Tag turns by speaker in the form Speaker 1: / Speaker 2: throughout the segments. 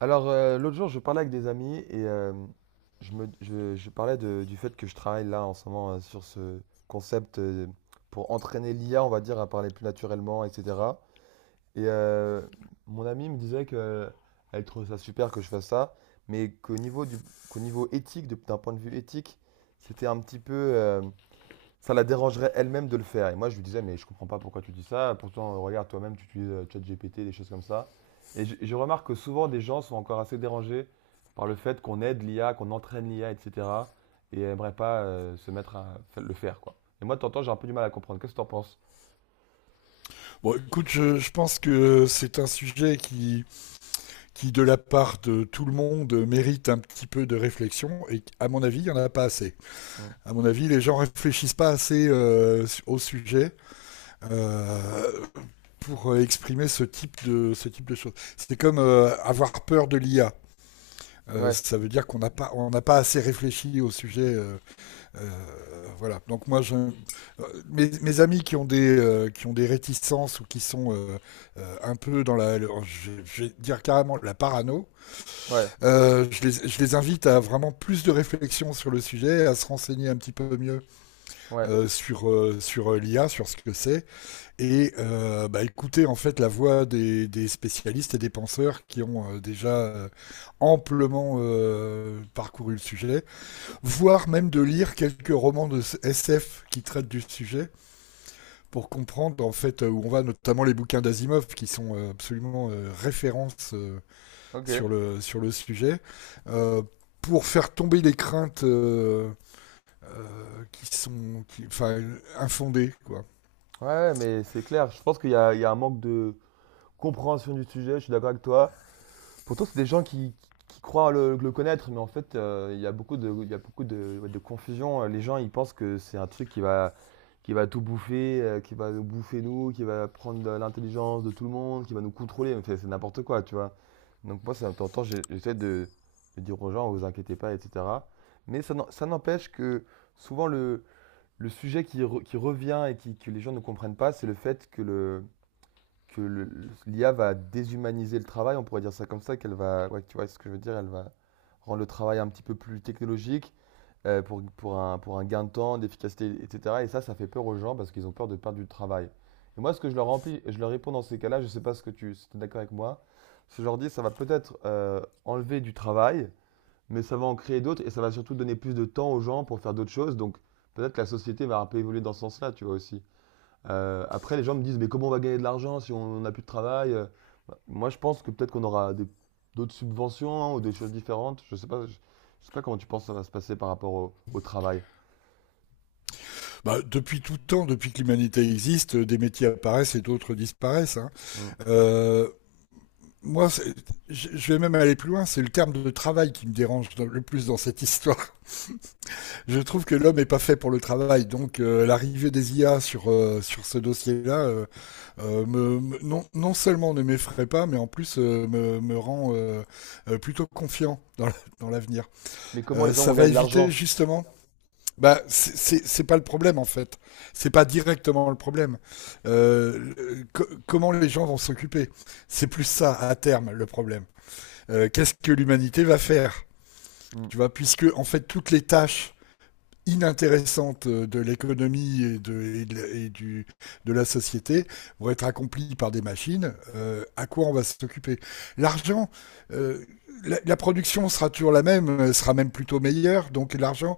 Speaker 1: Alors, l'autre jour, je parlais avec des amis et je parlais du fait que je travaille là en ce moment sur ce concept pour entraîner l'IA, on va dire, à parler plus naturellement, etc. Et mon ami me disait que elle trouve ça super que je fasse ça, mais qu'au niveau éthique, d'un point de vue éthique, c'était un petit peu, ça la dérangerait elle-même de le faire. Et moi, je lui disais, mais je comprends pas pourquoi tu dis ça. Pourtant, regarde, toi-même, tu utilises ChatGPT, des choses comme ça. Et je remarque que souvent, des gens sont encore assez dérangés par le fait qu'on aide l'IA, qu'on entraîne l'IA, etc. Et cetera. Et n'aimeraient pas se mettre le faire, quoi. Et moi, de temps en temps, j'ai un peu du mal à comprendre. Qu'est-ce que tu en penses?
Speaker 2: Bon, écoute, je pense que c'est un sujet qui, de la part de tout le monde, mérite un petit peu de réflexion. Et à mon avis, il n'y en a pas assez.
Speaker 1: Hmm.
Speaker 2: À mon avis, les gens réfléchissent pas assez au sujet euh, pour exprimer ce type de choses. C'est comme avoir peur de l'IA.
Speaker 1: Ouais,
Speaker 2: Ça veut dire qu'on n'a pas, on n'a pas assez réfléchi au sujet voilà. Donc moi, mes amis qui ont des réticences ou qui sont un peu dans je vais dire carrément la parano,
Speaker 1: ouais,
Speaker 2: je les invite à vraiment plus de réflexion sur le sujet, à se renseigner un petit peu mieux
Speaker 1: ouais.
Speaker 2: sur sur l'IA, sur ce que c'est, et bah, écouter en fait la voix des spécialistes et des penseurs qui ont déjà amplement parcouru le sujet, voire même de lire quelques romans de SF qui traitent du sujet pour comprendre en fait où on va, notamment les bouquins d'Asimov qui sont absolument références
Speaker 1: Ok. Ouais,
Speaker 2: sur le sujet. Euh, pour faire tomber les craintes enfin, infondées. Quoi.
Speaker 1: ouais, mais c'est clair. Je pense qu'il y a un manque de compréhension du sujet. Je suis d'accord avec toi. Pourtant, c'est des gens qui croient le connaître, mais en fait, il y a beaucoup de, il y a beaucoup de, ouais, de confusion. Les gens, ils pensent que c'est un truc qui va tout bouffer, qui va nous bouffer nous, qui va prendre de l'intelligence de tout le monde, qui va nous contrôler. Mais c'est n'importe quoi, tu vois. Donc moi, ça, de temps en temps, j'essaie de dire aux gens, vous inquiétez pas, etc. Mais ça n'empêche que souvent, le sujet qui revient que les gens ne comprennent pas, c'est le fait que l'IA va déshumaniser le travail, on pourrait dire ça comme ça, qu'elle va, ouais, tu vois ce que je veux dire, elle va rendre le travail un petit peu plus technologique pour un gain de temps, d'efficacité, etc. Et ça fait peur aux gens parce qu'ils ont peur de perdre du travail. Et moi, ce que je leur remplis, je leur réponds dans ces cas-là, je ne sais pas ce que tu, si tu es d'accord avec moi, c'est que je leur dis, ça va peut-être enlever du travail, mais ça va en créer d'autres et ça va surtout donner plus de temps aux gens pour faire d'autres choses. Donc peut-être que la société va un peu évoluer dans ce sens-là, tu vois aussi. Après, les gens me disent, mais comment on va gagner de l'argent si on n'a plus de travail? Bah, moi, je pense que peut-être d'autres subventions hein, ou des choses différentes. Je sais pas, je sais pas comment tu penses que ça va se passer par rapport au travail.
Speaker 2: Bah, depuis tout temps, depuis que l'humanité existe, des métiers apparaissent et d'autres disparaissent. Hein.
Speaker 1: Mm.
Speaker 2: Euh, moi, je vais même aller plus loin, c'est le terme de travail qui me dérange le plus dans cette histoire. Je trouve que l'homme n'est pas fait pour le travail, donc l'arrivée des IA sur ce dossier-là, non, non seulement ne m'effraie pas, mais en plus me rend plutôt confiant dans l'avenir.
Speaker 1: Mais comment les gens vont
Speaker 2: Ça va
Speaker 1: gagner de
Speaker 2: éviter
Speaker 1: l'argent?
Speaker 2: justement. Bah, c'est pas le problème en fait. C'est pas directement le problème. Comment les gens vont s'occuper? C'est plus ça à terme le problème. Qu'est-ce que l'humanité va faire?
Speaker 1: Mm.
Speaker 2: Tu vois, puisque en fait toutes les tâches inintéressante de l'économie de la société vont être accomplies par des machines. À quoi on va s'occuper? L'argent, euh, la production sera toujours la même, sera même plutôt meilleure, donc l'argent,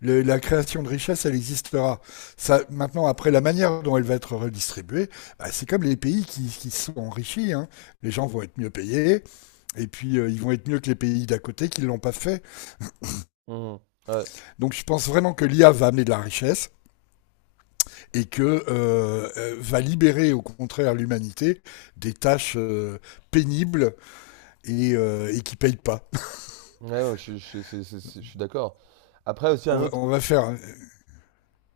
Speaker 2: le, la création de richesse, elle existera. Ça, maintenant, après la manière dont elle va être redistribuée, bah, c'est comme les pays qui sont enrichis. Hein. Les gens vont être mieux payés, et puis ils vont être mieux que les pays d'à côté qui ne l'ont pas fait.
Speaker 1: Mm. Ouais,
Speaker 2: Donc je pense vraiment que l'IA va amener de la richesse, et que va libérer au contraire l'humanité des tâches pénibles et qui payent pas.
Speaker 1: ouais, non, je suis d'accord. Après, aussi un autre...
Speaker 2: On va faire.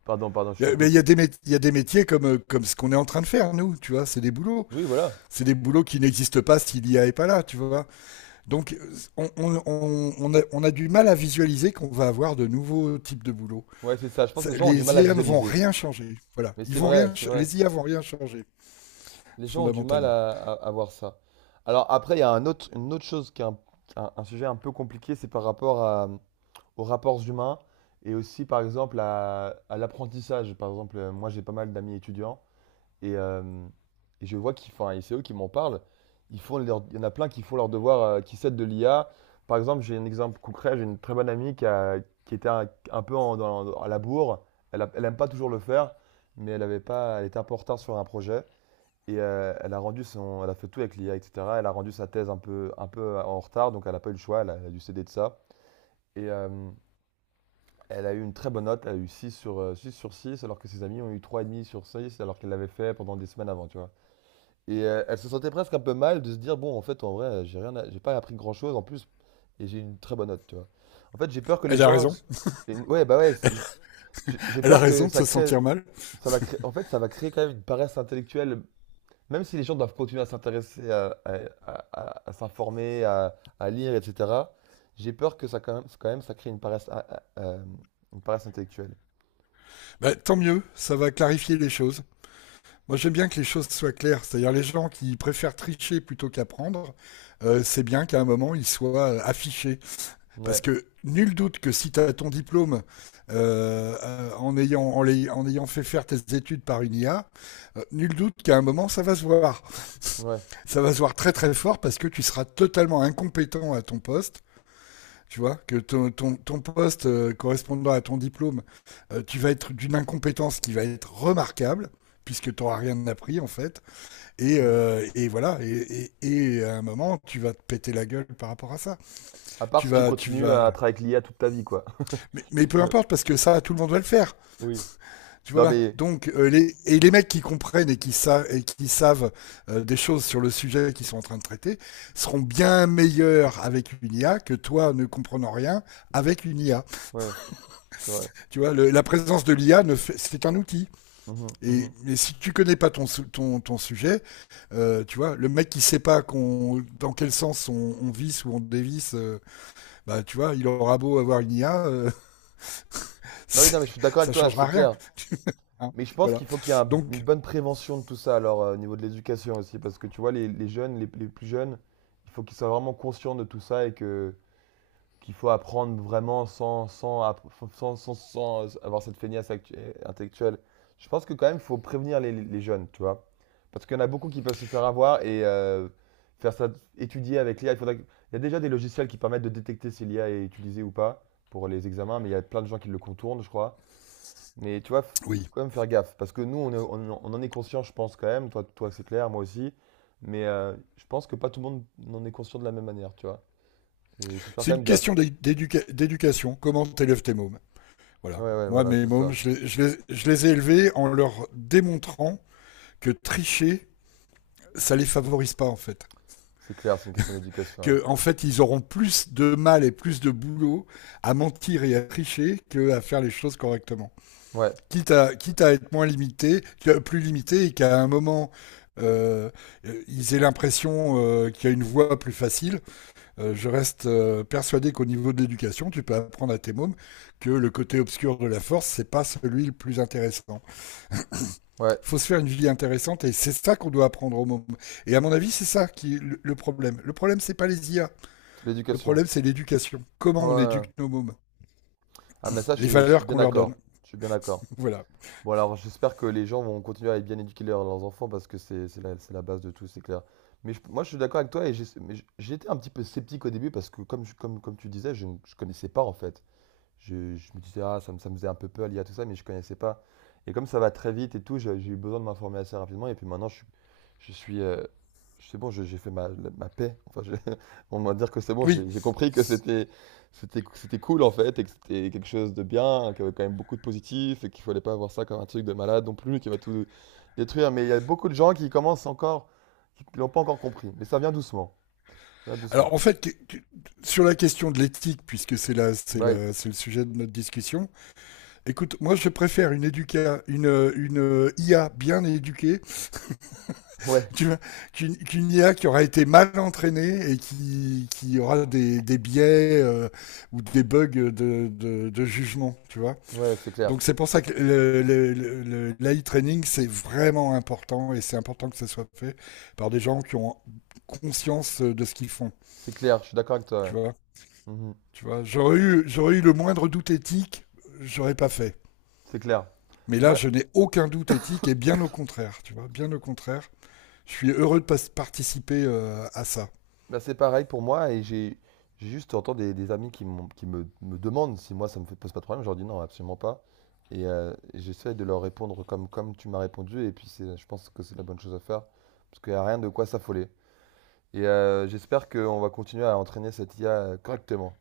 Speaker 1: Pardon, pardon, je te
Speaker 2: Mais
Speaker 1: coupe.
Speaker 2: il y a des métiers comme comme ce qu'on est en train de faire nous, tu vois,
Speaker 1: Oui, voilà.
Speaker 2: c'est des boulots qui n'existent pas si l'IA est pas là, tu vois. Donc on a du mal à visualiser qu'on va avoir de nouveaux types de boulots.
Speaker 1: Ouais, c'est ça. Je pense que
Speaker 2: Ça-
Speaker 1: les gens ont du
Speaker 2: Les
Speaker 1: mal à
Speaker 2: IA ne vont
Speaker 1: visualiser.
Speaker 2: rien changer, voilà.
Speaker 1: Mais
Speaker 2: Ils
Speaker 1: c'est
Speaker 2: vont rien,
Speaker 1: vrai, c'est
Speaker 2: ch-
Speaker 1: vrai.
Speaker 2: les IA vont rien changer
Speaker 1: Les gens ont du mal
Speaker 2: fondamentalement.
Speaker 1: à voir ça. Alors après, il y a un autre, une autre chose qui est un sujet un peu compliqué, c'est par rapport aux rapports humains et aussi par exemple à l'apprentissage. Par exemple, moi j'ai pas mal d'amis étudiants et, euh, et je vois qu'ils font, et c'est eux qui m'en parlent, il y en a plein qui font leur devoir, qui s'aident de l'IA. Par exemple, j'ai un exemple concret, j'ai une très bonne amie qui était un peu à la bourre, elle aime pas toujours le faire, mais elle avait pas, elle était un peu en retard sur un projet. Et elle a fait tout avec l'IA, etc. Elle a rendu sa thèse un peu en retard, donc elle n'a pas eu le choix, elle a dû céder de ça. Et elle a eu une très bonne note, elle a eu 6 sur 6, alors que ses amis ont eu trois et demi sur 6 alors qu'elle l'avait fait pendant des semaines avant, tu vois. Et elle se sentait presque un peu mal de se dire, bon, en fait, en vrai, j'ai rien, à- j'ai pas appris grand-chose en plus, et j'ai une très bonne note, tu vois. En fait, j'ai peur que les
Speaker 2: Elle a
Speaker 1: gens...
Speaker 2: raison.
Speaker 1: Ouais, bah ouais, j'ai
Speaker 2: Elle a
Speaker 1: peur que
Speaker 2: raison de
Speaker 1: ça
Speaker 2: se
Speaker 1: crée...
Speaker 2: sentir mal.
Speaker 1: Ça va créer... En fait, ça va créer quand même une paresse intellectuelle. Même si les gens doivent continuer à s'intéresser, à s'informer, à lire, etc., j'ai peur que ça, quand même, ça crée une paresse, une paresse intellectuelle.
Speaker 2: Bah, tant mieux, ça va clarifier les choses. Moi, j'aime bien que les choses soient claires. C'est-à-dire, les gens qui préfèrent tricher plutôt qu'apprendre, c'est bien qu'à un moment, ils soient affichés. Parce
Speaker 1: Ouais,
Speaker 2: que nul doute que si tu as ton diplôme en ayant fait faire tes études par une IA, nul doute qu'à un moment, ça va se voir.
Speaker 1: ouais.
Speaker 2: Ça va se voir très très fort parce que tu seras totalement incompétent à ton poste, tu vois, que ton poste correspondant à ton diplôme, tu vas être d'une incompétence qui va être remarquable, puisque tu n'auras rien appris en fait. Et,
Speaker 1: Mm.
Speaker 2: et à un moment, tu vas te péter la gueule par rapport à ça.
Speaker 1: À part
Speaker 2: Tu
Speaker 1: si tu
Speaker 2: vas, tu
Speaker 1: continues
Speaker 2: vas.
Speaker 1: à travailler avec l'IA toute ta vie, quoi.
Speaker 2: Mais peu importe, parce que ça, tout le monde va le faire.
Speaker 1: Oui.
Speaker 2: Tu
Speaker 1: Non,
Speaker 2: vois.
Speaker 1: mais...
Speaker 2: Donc, et les mecs qui comprennent et qui savent des choses sur le sujet qu'ils sont en train de traiter seront bien meilleurs avec une IA que toi ne comprenant rien avec une IA.
Speaker 1: Ouais, c'est vrai.
Speaker 2: Tu vois, la présence de l'IA, ne fait- c'est un outil.
Speaker 1: Mhm,
Speaker 2: Et,
Speaker 1: mhm.
Speaker 2: mais si tu connais pas ton sujet, tu vois, le mec qui sait pas dans quel sens on visse ou on dévisse, bah, tu vois, il aura beau avoir une IA,
Speaker 1: Bah oui, non, mais je
Speaker 2: c'est-
Speaker 1: suis d'accord avec
Speaker 2: ça
Speaker 1: toi,
Speaker 2: changera
Speaker 1: c'est
Speaker 2: rien.
Speaker 1: clair.
Speaker 2: Hein.
Speaker 1: Mais je pense
Speaker 2: Voilà.
Speaker 1: qu'il faut qu'il y ait une
Speaker 2: Donc,
Speaker 1: bonne prévention de tout ça, alors, au niveau de l'éducation aussi, parce que tu vois, les jeunes, les plus jeunes, il faut qu'ils soient vraiment conscients de tout ça et que qu'il faut apprendre vraiment sans, sans, app- sans, sans, sans avoir cette intellectuelle. Je pense que quand même, il faut prévenir les jeunes, tu vois. Parce qu'il y en a beaucoup qui peuvent se faire avoir et faire ça, étudier avec l'IA. Il y a déjà des logiciels qui permettent de détecter si l'IA est utilisée ou pas pour les examens, mais il y a plein de gens qui le contournent, je crois. Mais tu vois,
Speaker 2: oui,
Speaker 1: quand même faire gaffe. Parce que nous, on en est conscient, je pense, quand même. Toi, toi c'est clair, moi aussi. Mais je pense que pas tout le monde en est conscient de la même manière, tu vois. Et il faut faire
Speaker 2: c'est
Speaker 1: quand
Speaker 2: une
Speaker 1: même gaffe.
Speaker 2: question d'éducation. Comment t'élèves tes mômes? Voilà.
Speaker 1: Ouais, ouais,
Speaker 2: Moi,
Speaker 1: voilà,
Speaker 2: mes
Speaker 1: c'est
Speaker 2: mômes,
Speaker 1: ça.
Speaker 2: je les ai élevés en leur démontrant que tricher, ça les favorise pas, en fait.
Speaker 1: C'est clair, c'est une question d'éducation. Ouais,
Speaker 2: Que en fait ils auront plus de mal et plus de boulot à mentir et à tricher qu'à faire les choses correctement.
Speaker 1: ouais,
Speaker 2: Quitte à être moins limité, plus limité et qu'à un moment euh, ils aient l'impression qu'il y a une voie plus facile. Je reste persuadé qu'au niveau de l'éducation, tu peux apprendre à tes mômes que le côté obscur de la force, c'est pas celui le plus intéressant.
Speaker 1: ouais,
Speaker 2: Il faut se faire une vie intéressante et c'est ça qu'on doit apprendre aux mômes. Et à mon avis, c'est ça qui est le problème. Le problème, c'est pas les IA.
Speaker 1: c'est
Speaker 2: Le
Speaker 1: l'éducation.
Speaker 2: problème, c'est l'éducation. Comment
Speaker 1: Ouais.
Speaker 2: on
Speaker 1: Ouais,
Speaker 2: éduque
Speaker 1: ouais.
Speaker 2: nos mômes?
Speaker 1: Ah, mais ça,
Speaker 2: Les
Speaker 1: je suis
Speaker 2: valeurs
Speaker 1: bien
Speaker 2: qu'on leur donne.
Speaker 1: d'accord. Je suis bien d'accord.
Speaker 2: Voilà.
Speaker 1: Bon, alors, j'espère que les gens vont continuer à bien éduquer leurs enfants parce que c'est la base de tout, c'est clair. Mais moi, je suis d'accord avec toi j'étais un petit peu sceptique au début parce que, comme, comme tu disais, je connaissais pas en fait. Je me disais, ah, ça me faisait un peu peur lié à tout ça, mais je connaissais pas. Et comme ça va très vite et tout, j'ai eu besoin de m'informer assez rapidement. Et puis maintenant, je suis. C'est bon, j'ai fait ma paix. Enfin, on va dire que c'est bon,
Speaker 2: Oui.
Speaker 1: j'ai compris que c'était cool en fait, et que c'était quelque chose de bien, qu'il y avait quand même beaucoup de positif, et qu'il fallait pas avoir ça comme un truc de malade non plus, qui va tout détruire. Mais il y a beaucoup de gens qui commencent encore, qui l'ont pas encore compris. Mais ça vient doucement. Ça vient
Speaker 2: Alors,
Speaker 1: doucement.
Speaker 2: en fait, sur la question de l'éthique, puisque c'est là,
Speaker 1: Ouais,
Speaker 2: c'est le sujet de notre discussion. Écoute, moi, je préfère une IA bien éduquée
Speaker 1: ouais,
Speaker 2: qu'une qu IA qui aura été mal entraînée et qui aura des biais ou des bugs de jugement, tu vois.
Speaker 1: ouais, c'est clair.
Speaker 2: Donc c'est pour ça que l'AI training, c'est vraiment important et c'est important que ça soit fait par des gens qui ont conscience de ce qu'ils font.
Speaker 1: C'est clair, je suis d'accord avec
Speaker 2: Tu
Speaker 1: toi.
Speaker 2: vois,
Speaker 1: Ouais. Mhm.
Speaker 2: tu vois j'aurais, j'aurais eu le moindre doute éthique, j'aurais pas fait.
Speaker 1: C'est clair.
Speaker 2: Mais
Speaker 1: Mais
Speaker 2: là,
Speaker 1: moi,
Speaker 2: je n'ai aucun doute éthique et bien au contraire, tu vois, bien au contraire. Je suis heureux de participer à ça.
Speaker 1: bah, c'est pareil pour moi et j'ai juste entends des amis qui, qui me demandent si moi pose pas de problème. Je leur dis non, absolument pas. Et j'essaie de leur répondre comme tu m'as répondu. Et puis je pense que c'est la bonne chose à faire parce qu'il n'y a rien de quoi s'affoler. Et j'espère qu'on va continuer à entraîner cette IA correctement.